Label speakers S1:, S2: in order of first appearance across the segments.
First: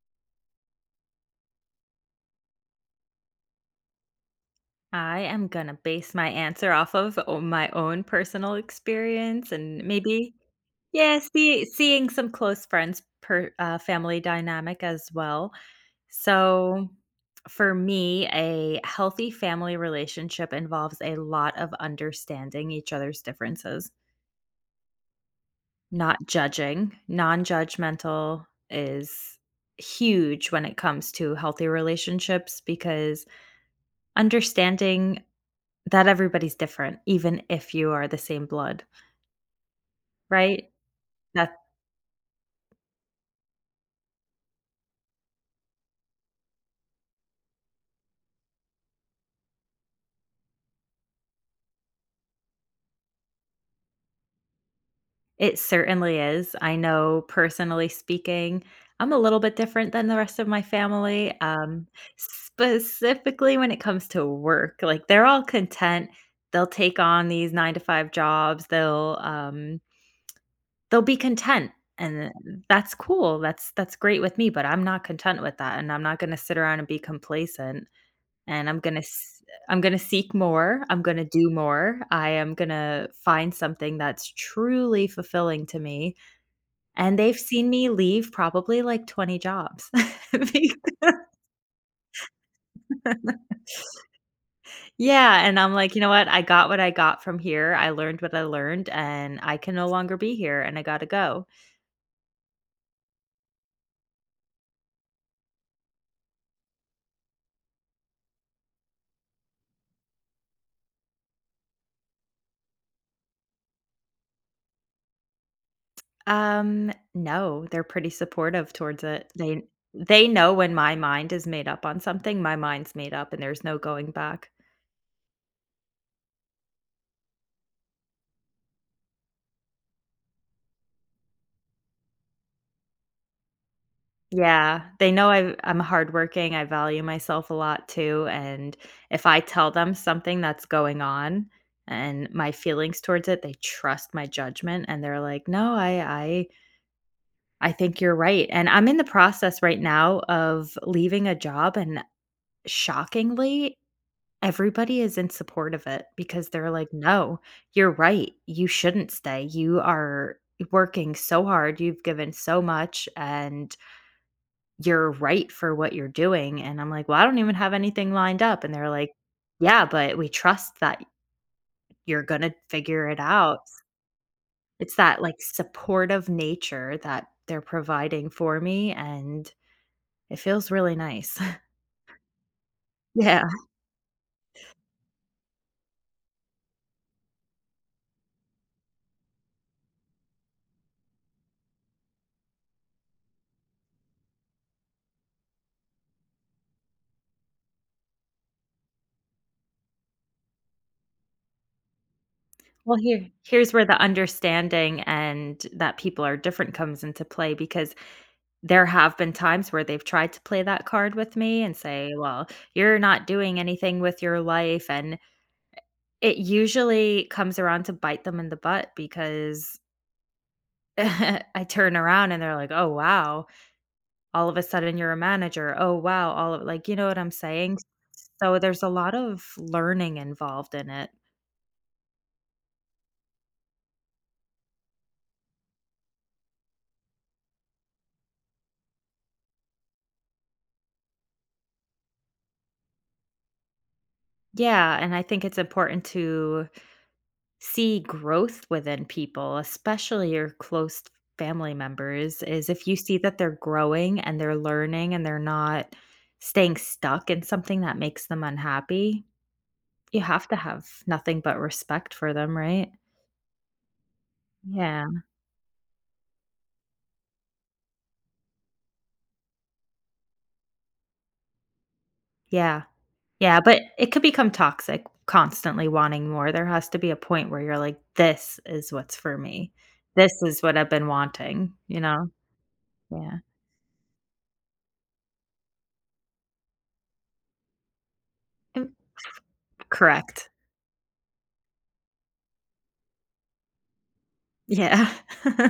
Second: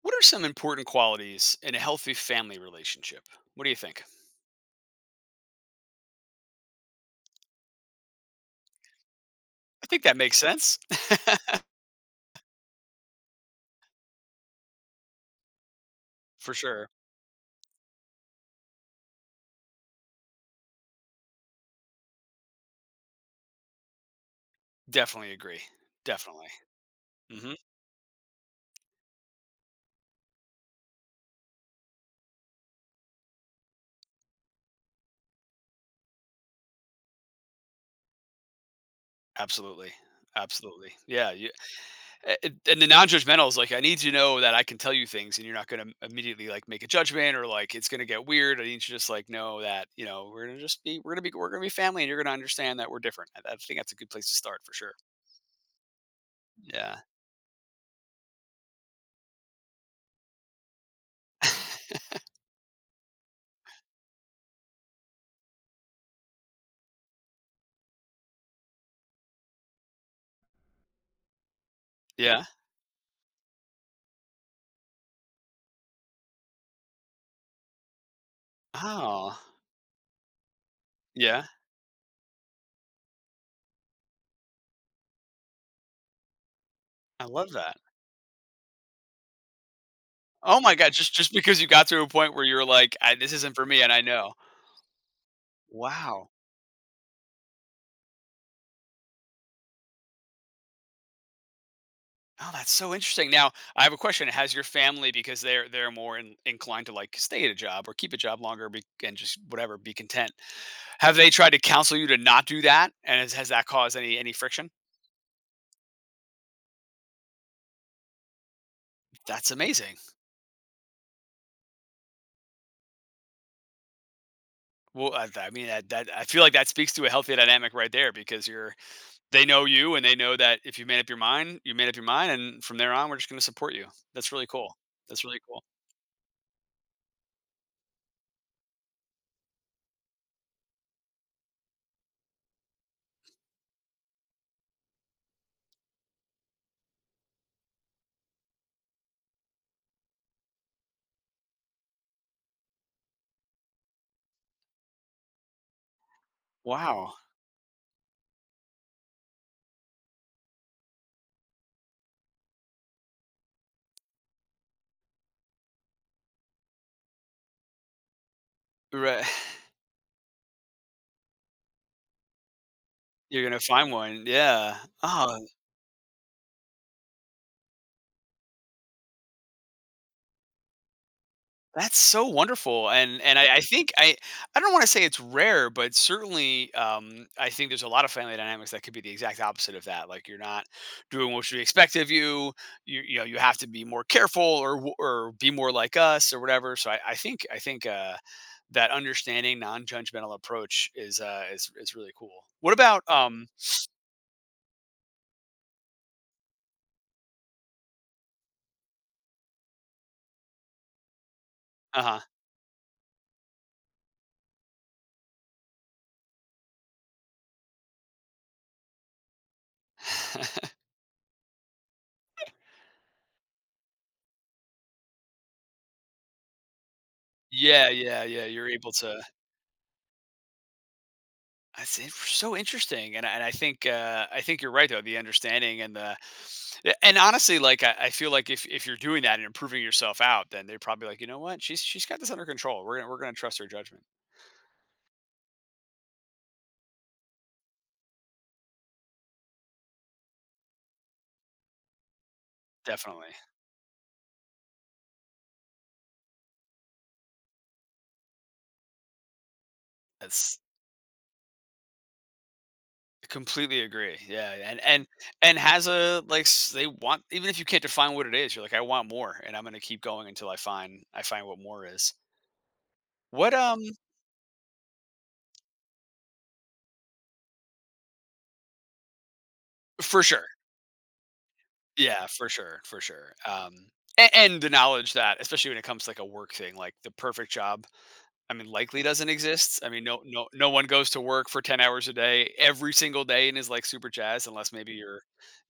S1: What are some important qualities in a healthy family relationship? What do you think?
S2: I am gonna base my answer off of o my own personal experience and
S1: I think that
S2: maybe
S1: makes sense.
S2: yeah, seeing some close friends per family dynamic as well.
S1: For
S2: So,
S1: sure.
S2: for me, a healthy family relationship involves a lot of understanding each other's differences,
S1: Definitely agree.
S2: not
S1: Definitely.
S2: judging.
S1: Hmm.
S2: Non-judgmental is huge when it comes to healthy relationships because understanding that everybody's different, even if you are the same blood,
S1: Absolutely.
S2: right?
S1: Absolutely. Yeah. You,
S2: That
S1: a- a- and the non judgmental is like, I need you to know that I can tell you things and you're not going to immediately like make a judgment or like it's going to get weird. I need you to just like know that, you know, we're going to just be, we're going to be, we're going to be family and you're going to understand that we're different. I think that's a good place to start for sure.
S2: it certainly is. I
S1: Yeah.
S2: know personally speaking, I'm a little bit different than the rest of my family, specifically when it comes to work. Like, they're all content. They'll take on these 9 to 5 jobs. They'll be content, and
S1: Yeah.
S2: that's cool. That's great with me, but I'm not content with that, and I'm not gonna sit around and be complacent. And I'm gonna
S1: Oh,
S2: s I'm gonna seek more, I'm gonna
S1: yeah.
S2: do more, I am gonna find something that's truly fulfilling to me, and
S1: I
S2: they've
S1: love
S2: seen
S1: that.
S2: me leave probably, like, 20 jobs.
S1: Oh my god,
S2: Becau
S1: just because you got to a point where you're like, "I this isn't for me," and I know.
S2: Yeah, and I'm like, "You know what?
S1: Wow.
S2: I got what I got from here, I learned what I learned, and I can no longer be here, and I gotta go."
S1: Oh, that's so interesting. Now, I have a question. Has your family because they're more inclined to like stay at a job or keep a job longer be, and just whatever, be content. Have they tried to counsel you to not do that? And has that caused any friction?
S2: No, they're pretty supportive towards it.
S1: That's
S2: They
S1: amazing.
S2: they know when my mind is made up on something, my mind's made up, and there's no going back.
S1: Well, I mean, that I feel like that speaks to a healthy dynamic right there because you're they know you and they know that if you made up your mind, you made up your mind, and from there on, we're just going to support you. That's really cool.
S2: Yeah, they
S1: That's
S2: know
S1: really
S2: I
S1: cool.
S2: I'm hardworking, I value myself a lot too, and if I tell them something that's going on and my feelings towards it, they trust my judgment and they're like, "No, I I think you're right." And I'm in the process right now of leaving a job and shockingly, everybody is in support of it because they're like,
S1: Wow.
S2: "No, you're right. You shouldn't stay. You are working so hard. You've given so much and you're right for what you're doing." And I'm like, "Well, I don't even have anything lined up." And they're like,
S1: Right.
S2: "Yeah, but we trust that you're going to figure it
S1: You're
S2: out."
S1: gonna find one, yeah.
S2: It's that like
S1: Oh,
S2: supportive nature that they're providing for me. And it feels really nice.
S1: that's so wonderful, and
S2: Yeah.
S1: I think I don't wanna say it's rare, but certainly, I think there's a lot of family dynamics that could be the exact opposite of that, like, you're not doing what should be expected of you, you you know, you have to be more careful or be more like us or whatever, so I think, that understanding non-judgmental approach is really cool. What
S2: Well,
S1: about?
S2: here, here's where the understanding and that people are different comes into play because there have been times where they've tried to play that card with me and say,
S1: Uh-huh.
S2: "Well, you're not doing anything with your life." And it usually comes around to bite them in the butt because I turn around and they're like, "Oh, wow. All of a sudden you're a manager. Oh, wow." All of like, you know what I'm saying?
S1: Yeah,
S2: So
S1: you're
S2: there's a
S1: able
S2: lot
S1: to.
S2: of learning involved in it.
S1: That's in so interesting, and I think, I think you're right, though, the understanding and the a and honestly, like, I feel like if you're doing that and improving yourself out, then they're probably like, "You know what? She's got this under control. We're gonna trust her judgment."
S2: Yeah, and I think it's important to see growth within people, especially your close family members, is if you see
S1: Definitely.
S2: that they're growing and they're learning and they're not staying stuck in something that makes them unhappy, you have to
S1: That's
S2: have nothing but respect for them, right?
S1: completely agree, yeah, and
S2: Yeah.
S1: and and has a, like, s they want even if you can't define what it is, you're like, "I want more, and I'm gonna keep going until I find what more is."
S2: Yeah.
S1: What?
S2: Yeah, but it could become toxic constantly wanting more. There has to be a point where you're like, "This is what's for me.
S1: For
S2: This
S1: sure.
S2: is what I've been wanting,"
S1: Yeah, for sure, for sure.
S2: Yeah.
S1: And the knowledge that, especially when it comes to like a work thing, like the perfect job, I mean,
S2: Mm,
S1: likely doesn't exist. I mean, no,
S2: correct.
S1: no, no one goes to work for 10 hours a day every single day and is like super jazz, unless maybe
S2: Yeah.
S1: you're,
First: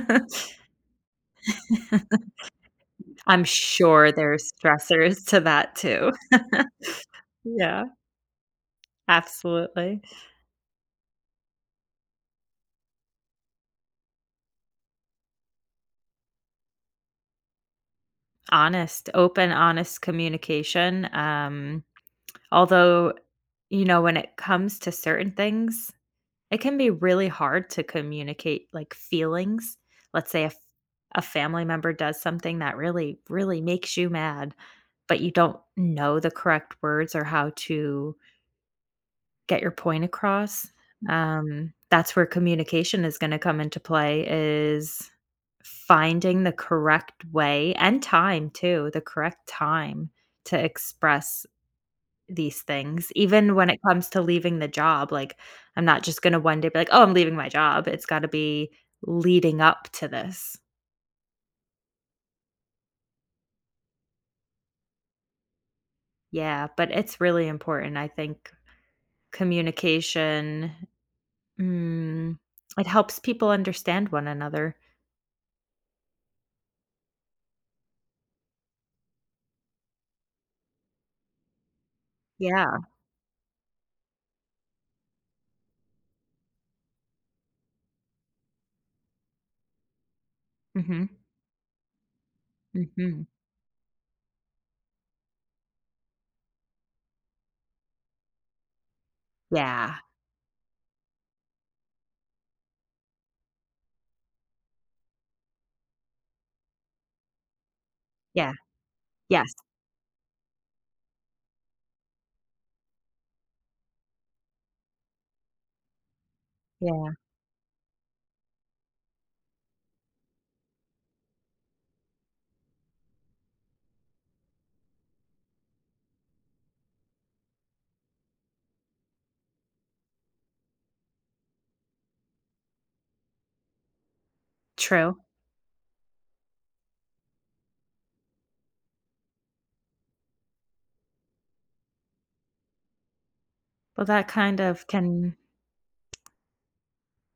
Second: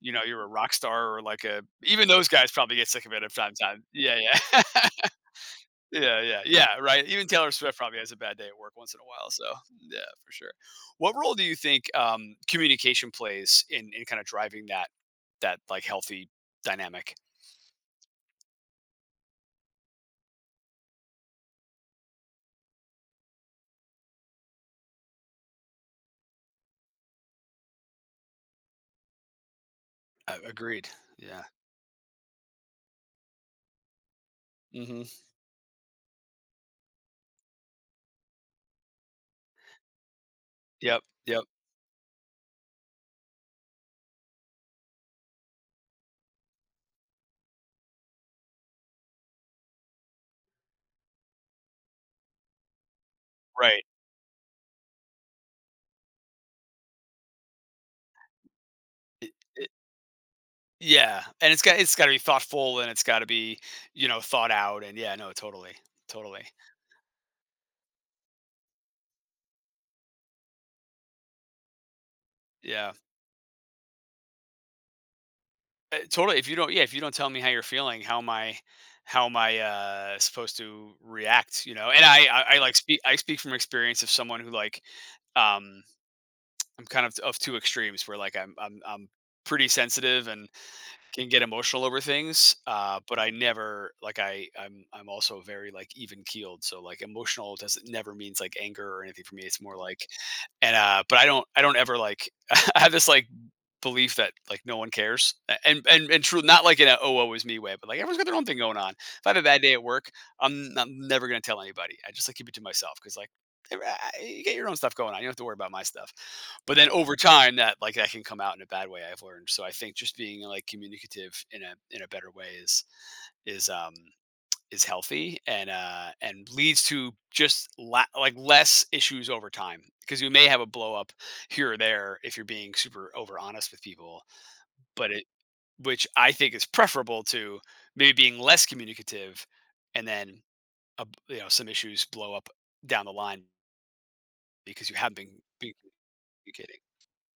S1: you know, you're a rock star or like a. Even those guys probably get sick of it from
S2: I'm
S1: time to time.
S2: sure
S1: Yeah,
S2: there's
S1: yeah,
S2: stressors to that too.
S1: yeah. Right. Even Taylor Swift
S2: Yeah,
S1: probably has a bad day at work once in a while. So yeah,
S2: absolutely.
S1: for sure. What role do you think communication plays in kind of driving that like healthy dynamic?
S2: Honest, open, honest communication, although, you know, when it comes to certain things, it can be really hard to communicate, like, feelings. Let's say if
S1: Agreed.
S2: a
S1: Yeah.
S2: family member does something that really, really makes you mad,
S1: Mhm.
S2: but you don't know the correct words or how to get your point across,
S1: Yep, yep,
S2: that's where communication is gonna come into play is finding the correct way and time too, the correct time to express these things, even when it
S1: right.
S2: comes to leaving the job, like, I'm not just gonna one day be like, "Oh, I'm leaving my job." It's gotta be
S1: It
S2: leading
S1: it
S2: up to this.
S1: yeah, and it's gotta be thoughtful, and it's gotta be, you know, thought out, and yeah, no, totally, totally.
S2: Yeah, but it's really important, I think communication, mm, it
S1: Yeah,
S2: helps people understand one another.
S1: totally, if you don't yeah, if you don't tell me how you're feeling, how am I, supposed to react, you know? And
S2: Yeah.
S1: I speak from experience of someone who, like, um I'm kind of 2 extremes where, like, I'm pretty sensitive and
S2: Mhm.
S1: can get emotional over things, but
S2: Mhm.
S1: I never like, I'm also very like even keeled, so like emotional doesn't never means like anger or anything for me. It's more
S2: Yeah.
S1: like, and but I don't ever like, I have this like belief that like no one cares, and true, not like in a oh woe is me way, but like everyone's got their own
S2: Yeah.
S1: thing going on. If I have a
S2: Yes.
S1: bad day at work, I'm never going to tell anybody. I just like keep it to myself because like, eh, you get your own stuff going on. You don't have to worry about my stuff. But then
S2: Yeah.
S1: over time that like that can come out in a bad way, I've learned. So I think just being like communicative in a better way is is um is healthy, and leads to just like less issues over time, because you may have a blow up here or there if you're being super over honest with people, but
S2: True.
S1: it which I think is preferable to maybe being less communicative, and then, you know, some issues blow up down the line
S2: Well, that kind of
S1: because you haven't
S2: can
S1: been communicating.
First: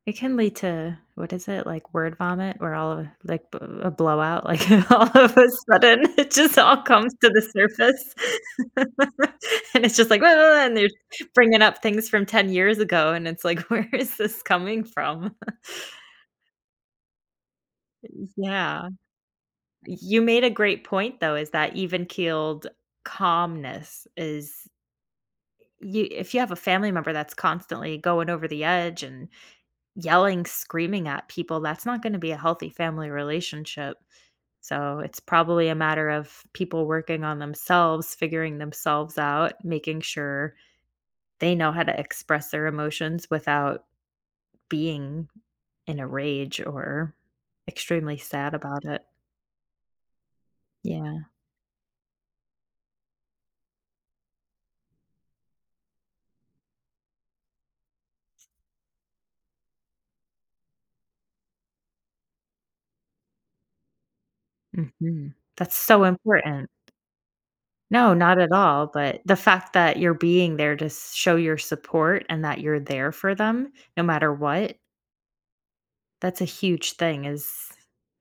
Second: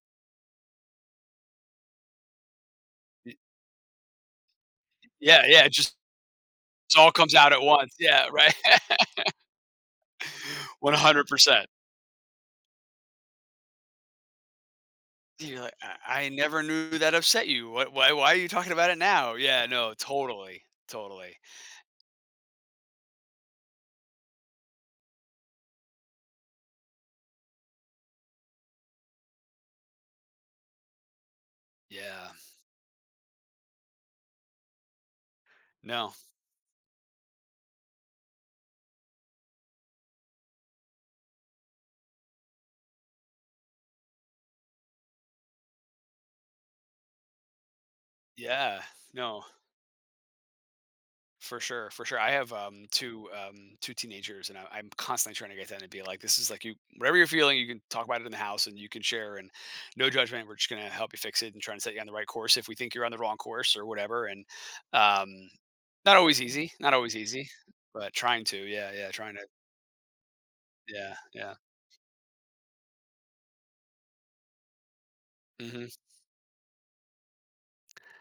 S2: it can lead to what is it, like, word vomit where all of
S1: Y-
S2: like, b a blowout, like, all of
S1: Yeah,
S2: a
S1: yeah, it just
S2: sudden, it just all
S1: it all
S2: comes to
S1: comes
S2: the
S1: out at once.
S2: surface.
S1: Yeah, right.
S2: And it's just like, "Whoa, whoa, whoa," and they're
S1: One hundred
S2: bringing
S1: percent.
S2: up things from 10 years ago, and it's like, "Where is this coming from?"
S1: You're like, I never knew that upset you. What? Why? Why are you talking
S2: Yeah.
S1: about it now? Yeah, no,
S2: You made a
S1: totally,
S2: great point, though,
S1: totally.
S2: is that even-keeled calmness is you if you have a family member that's constantly going over the edge and yelling, screaming at people, that's not gonna be
S1: Yeah,
S2: a healthy family relationship. So it's probably a matter
S1: no,
S2: of people working on themselves, figuring themselves out, making sure they know how to express their emotions without being in a rage or extremely sad
S1: yeah,
S2: about it.
S1: no.
S2: Yeah.
S1: For sure, for sure. I have two two teenagers, and I'm constantly trying to get them to be like, this is like you, whatever you're feeling, you can talk about it in the house, and you can share, and no judgment. We're just gonna help you fix it and trying to set you on the right course if we think you're on the wrong course or whatever. And
S2: Mhm.
S1: um,
S2: That's so
S1: not always
S2: important.
S1: easy, not always easy,
S2: No,
S1: but
S2: not
S1: trying
S2: at
S1: to,
S2: all,
S1: yeah, yeah,
S2: but
S1: trying
S2: the
S1: to,
S2: fact that you're being there to s
S1: yeah,
S2: show
S1: yeah,
S2: your support and that you're there for them no matter what.
S1: mm-hmm.
S2: That's a huge thing is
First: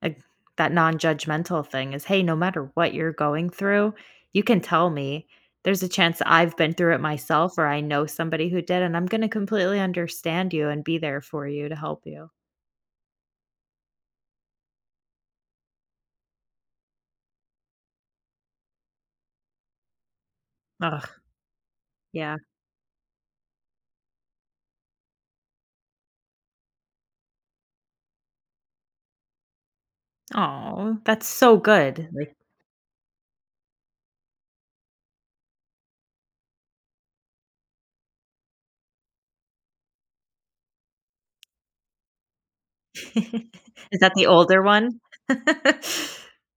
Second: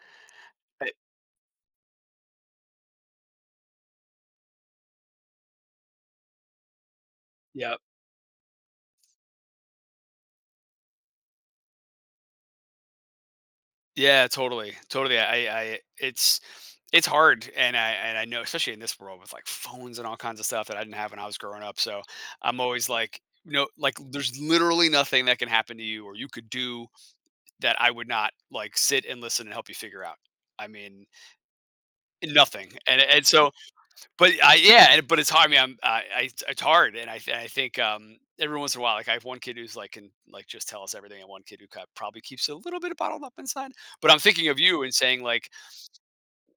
S2: like that non-judgmental thing is, "Hey, no matter what you're going through, you can tell me. There's a chance I've been through it myself or
S1: Yeah.
S2: I know somebody who did, and I'm gonna completely understand you and be there for you to help you."
S1: Yeah, totally, totally. I, it's, it's hard, and I know, especially in this world with like phones and all kinds of stuff that I didn't have
S2: Ugh,
S1: when I was growing up. So
S2: yeah.
S1: I'm always like, no, like there's literally nothing that can happen to you or you could do that I would not like sit and listen and help you figure out. I
S2: Oh,
S1: mean,
S2: that's so good, like
S1: nothing, and so, but I, yeah, and, but it's hard. I mean, it's hard, and I, I think, every once in a while, like I have one kid who's like can like just tell us everything, and one kid who probably keeps it a little bit bottled up inside,
S2: Is
S1: but
S2: that
S1: I'm
S2: the
S1: thinking of
S2: older
S1: you and
S2: one?
S1: saying like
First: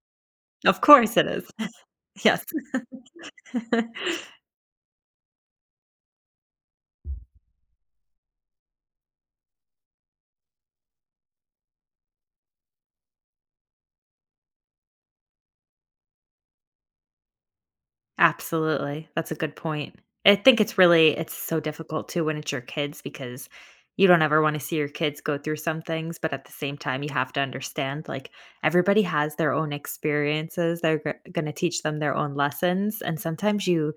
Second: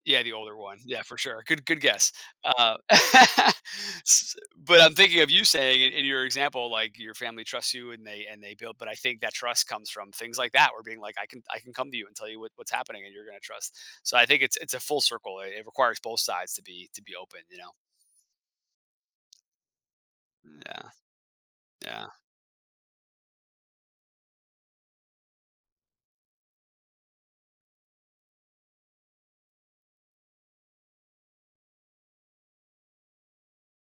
S1: yeah, the older one.
S2: Of
S1: Yeah,
S2: course
S1: for
S2: it
S1: sure.
S2: is.
S1: Good guess.
S2: Yes.
S1: S but I'm thinking of you saying in your example, like, your family trusts you and they build but I think that trust comes from things like that where being like, I can come to you and tell you what what's happening, and you're gonna trust." So I think it's a full circle. It requires both sides to be open, you know?
S2: Absolutely. That's a good point. I think it's
S1: Yeah,
S2: really it's so
S1: yeah.
S2: difficult too when it's your kids because you don't ever want to see your kids go through some things, but at the same time you have to understand like everybody has their own experiences. They're going to teach them their own lessons and sometimes you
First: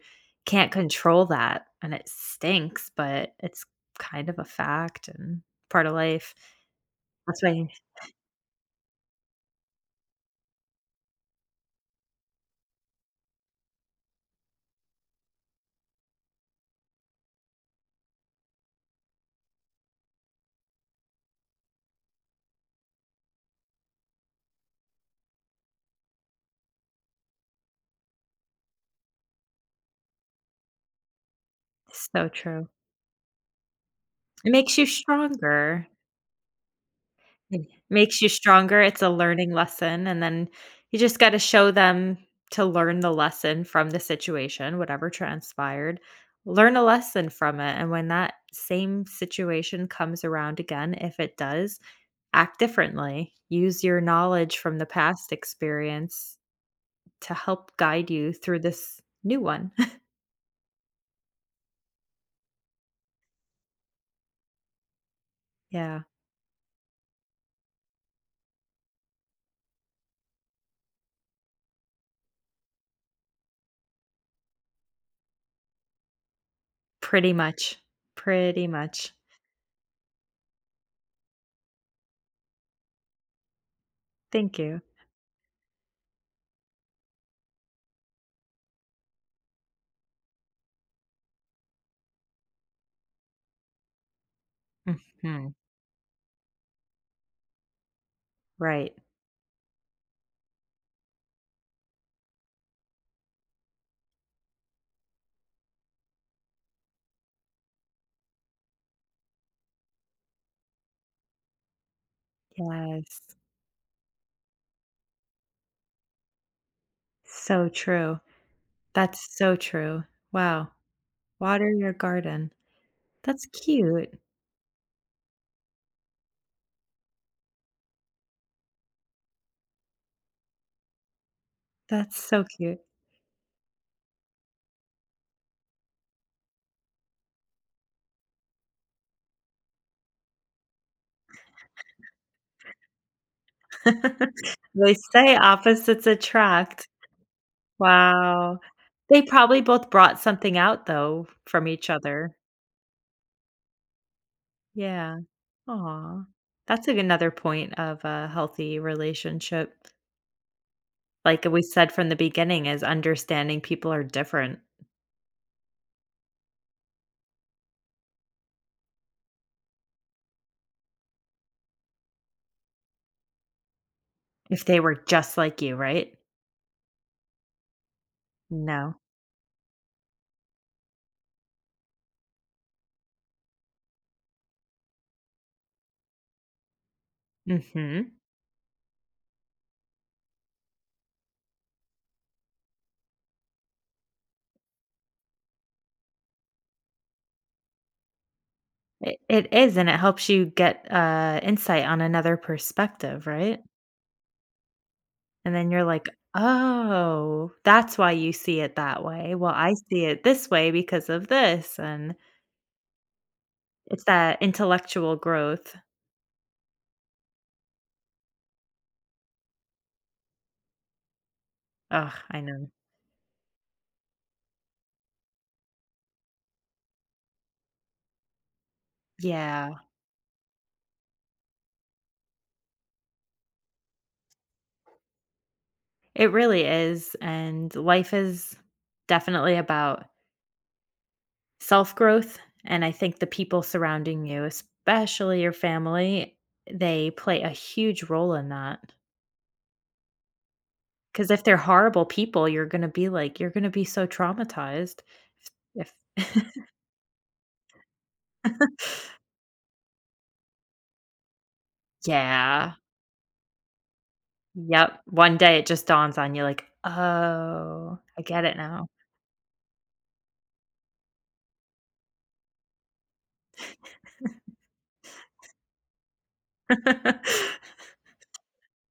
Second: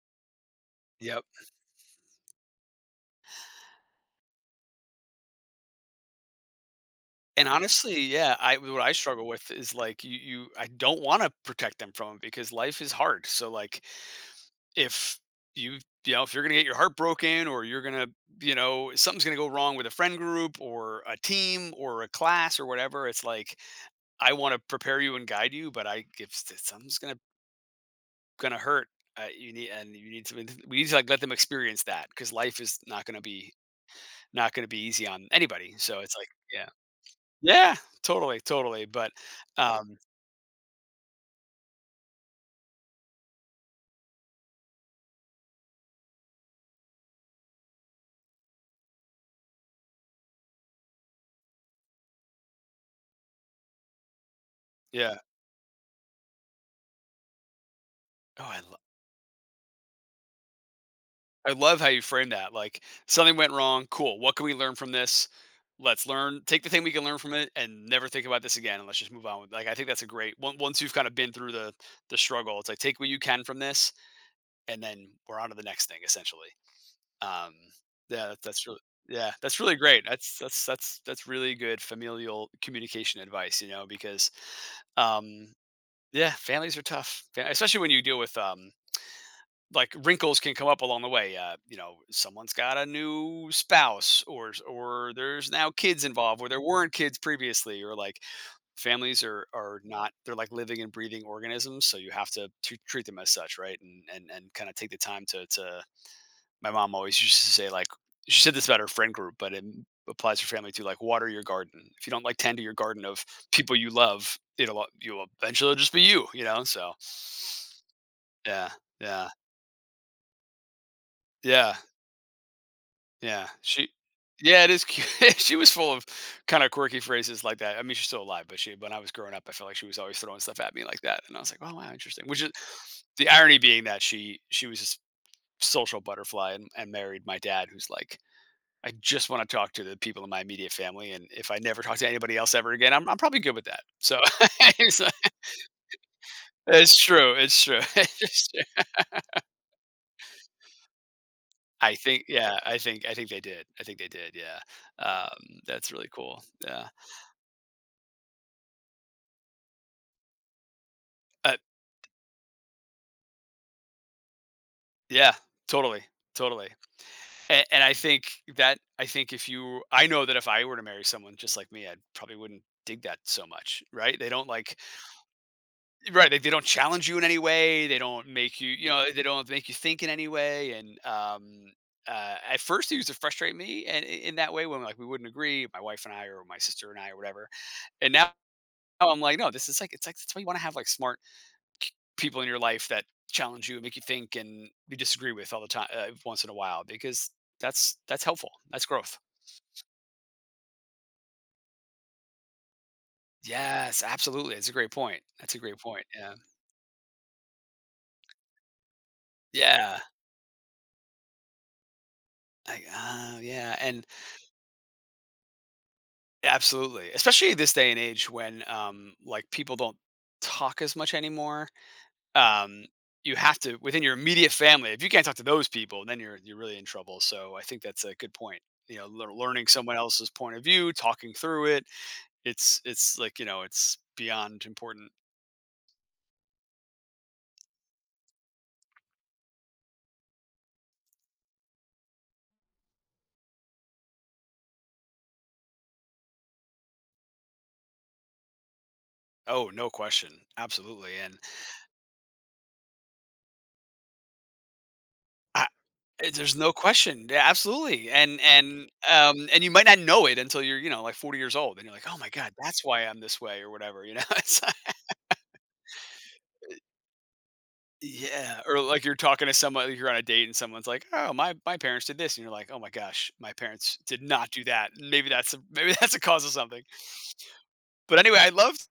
S2: can't
S1: Yep.
S2: control that and it stinks, but it's kind of a fact and part of life. That's
S1: And
S2: why
S1: honestly, yeah, I what I struggle with is, like, you I don't wanna protect them from it because life is hard. So, like, if you, you know, if you're gonna get your heart broken or you're gonna you know something's gonna go wrong with a friend group or a team or a class or whatever, it's like I want to prepare you and guide you, but I if s- something's gonna gonna hurt, you need, and you need to, we need to like let them experience that
S2: it's so
S1: because life
S2: true.
S1: is not gonna be
S2: It
S1: not gonna
S2: makes
S1: be
S2: you
S1: easy on anybody,
S2: stronger.
S1: so it's like yeah,
S2: It
S1: yeah,
S2: makes you
S1: totally,
S2: stronger,
S1: totally,
S2: it's a
S1: but
S2: learning
S1: um
S2: lesson, and then you just gotta show them to learn the lesson from the situation, whatever transpired. Learn a lesson from it, and when that same situation comes around again, if it does, act differently. Use your knowledge from the
S1: yeah.
S2: past experience to help guide you
S1: oh
S2: through
S1: i
S2: this new one.
S1: I love how you frame that. Like something went wrong. Cool. What can we learn from this?
S2: Yeah,
S1: Let's learn. Take the thing we can learn from it, and never think about this again. And let's just move on. With, like I think that's a great. Once you've kind of been through the struggle, it's like take what you can from this, and then we're on to the next thing. Essentially.
S2: pretty
S1: Um.
S2: much.
S1: Yeah.
S2: Pretty
S1: That's really.
S2: much.
S1: Yeah. That's really great. That's really good familial communication advice. You know, because
S2: Thank you.
S1: um. Yeah, families are tough, especially when you deal with like wrinkles can come up along the way. You know, someone's got a new spouse, or there's
S2: Mhm.
S1: now kids involved, where there weren't kids previously, or like
S2: Right.
S1: families are not they're like living and breathing organisms, so you have to treat them as such, right? And kind of take the time to to. My mom always used to say, like she said this about her friend group, but it applies to family too. Like water your garden. If you don't like tend to your garden
S2: Yes.
S1: of people you love, it'll you'll eventually just be you, you know. So
S2: So true.
S1: yeah, yeah,
S2: That's so true. Wow. Water
S1: yeah.
S2: your garden. That's
S1: Yeah, she
S2: cute.
S1: Yeah, it is cute. She was full of kinda quirky phrases like that. I mean, she's still alive, but she when I was growing up, I felt like she was always throwing stuff at me like that, and I was like, "Oh, wow,
S2: That's
S1: interesting." Which
S2: so
S1: is
S2: cute.
S1: the irony being that she was this social butterfly and married my dad, who's like, "I just wanna talk to the people in my immediate family, and if I never talk to anybody else ever again, I'm probably good with that." So,
S2: They
S1: it's like
S2: say opposites attract.
S1: it's true, it's true. It's
S2: Wow.
S1: true.
S2: They probably both brought something out though from each
S1: I think
S2: other.
S1: yeah, I think they did. I think they did, yeah.
S2: Yeah.
S1: That's really
S2: Aw.
S1: cool,
S2: That's
S1: yeah.
S2: like another point of a healthy relationship. Like
S1: Uh
S2: we said from the beginning is understanding people are different.
S1: Yeah, totally, totally. And I think that I think if you, I know that if I were to marry someone just like me, I probably wouldn't dig that so much, right? They don't
S2: If
S1: like,
S2: they were just like you, right?
S1: right? They don't challenge you in any way. They don't make you, you
S2: No.
S1: know, they don't make you think in any way. And at first, they used to frustrate me, and in that way, when like we wouldn't agree, my wife and I, or my sister and I, or whatever. And
S2: Mhm.
S1: now I'm like, no, this is like, it's like that's why you want to have like smart c- people in your life that challenge you and make you think and you disagree with all the time once in a while because that's helpful, that's growth.
S2: It is, and it helps you get, insight on another perspective, right?
S1: Yes, absolutely, it's a great point,
S2: And
S1: that's a
S2: then
S1: great
S2: you're
S1: point,
S2: like,
S1: yeah.
S2: "Oh, that's why you see it that way. Well, I
S1: Yeah,
S2: see it this way because of this," and
S1: like, yeah.
S2: it's
S1: And
S2: that intellectual growth.
S1: absolutely, especially this day and age when like people don't talk as much anymore.
S2: Oh, I know.
S1: um you have to within your immediate family. If you can't talk to those people, then you're really in trouble, so I think that's a good point. You know, learning
S2: Yeah,
S1: someone else's point of view, talking through it. It's like, you know, it's beyond important.
S2: it really is, and life is definitely about self-growth, and I think the people surrounding you, especially your family, they play a huge role in that.
S1: Oh, no question. Absolutely.
S2: 'Cause
S1: And
S2: if they're horrible people, you're gonna be like you're gonna be so traumatized
S1: I
S2: if
S1: eh, there's no question. Yeah, absolutely. And you might not know it until you're, you know, like 40 years old and you're like, "Oh my god,
S2: Yeah.
S1: that's why I'm this way," or whatever, you know? It's like
S2: Yep. One day it just dawns on you like, "Oh, I get it
S1: yeah, or
S2: now."
S1: like you're talking to someone, you're on a date and someone's like, "Oh, my parents did this," and you're like, "Oh my gosh, my parents did not do that." Maybe that's a maybe that's a cause of something. But anyway,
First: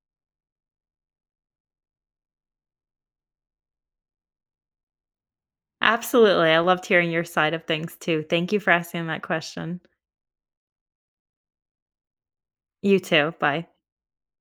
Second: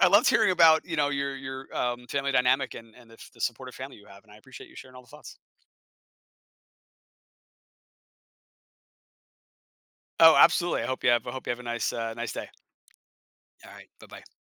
S1: I loved hearing about, you know, your family dynamic and the supportive family you have, and I appreciate you sharing all the thoughts.
S2: Absolutely. I loved hearing your side of things too. Thank you for asking that question.
S1: Oh, absolutely. I hope you have a nice, nice day.
S2: You too. Bye.
S1: All right. Bye bye.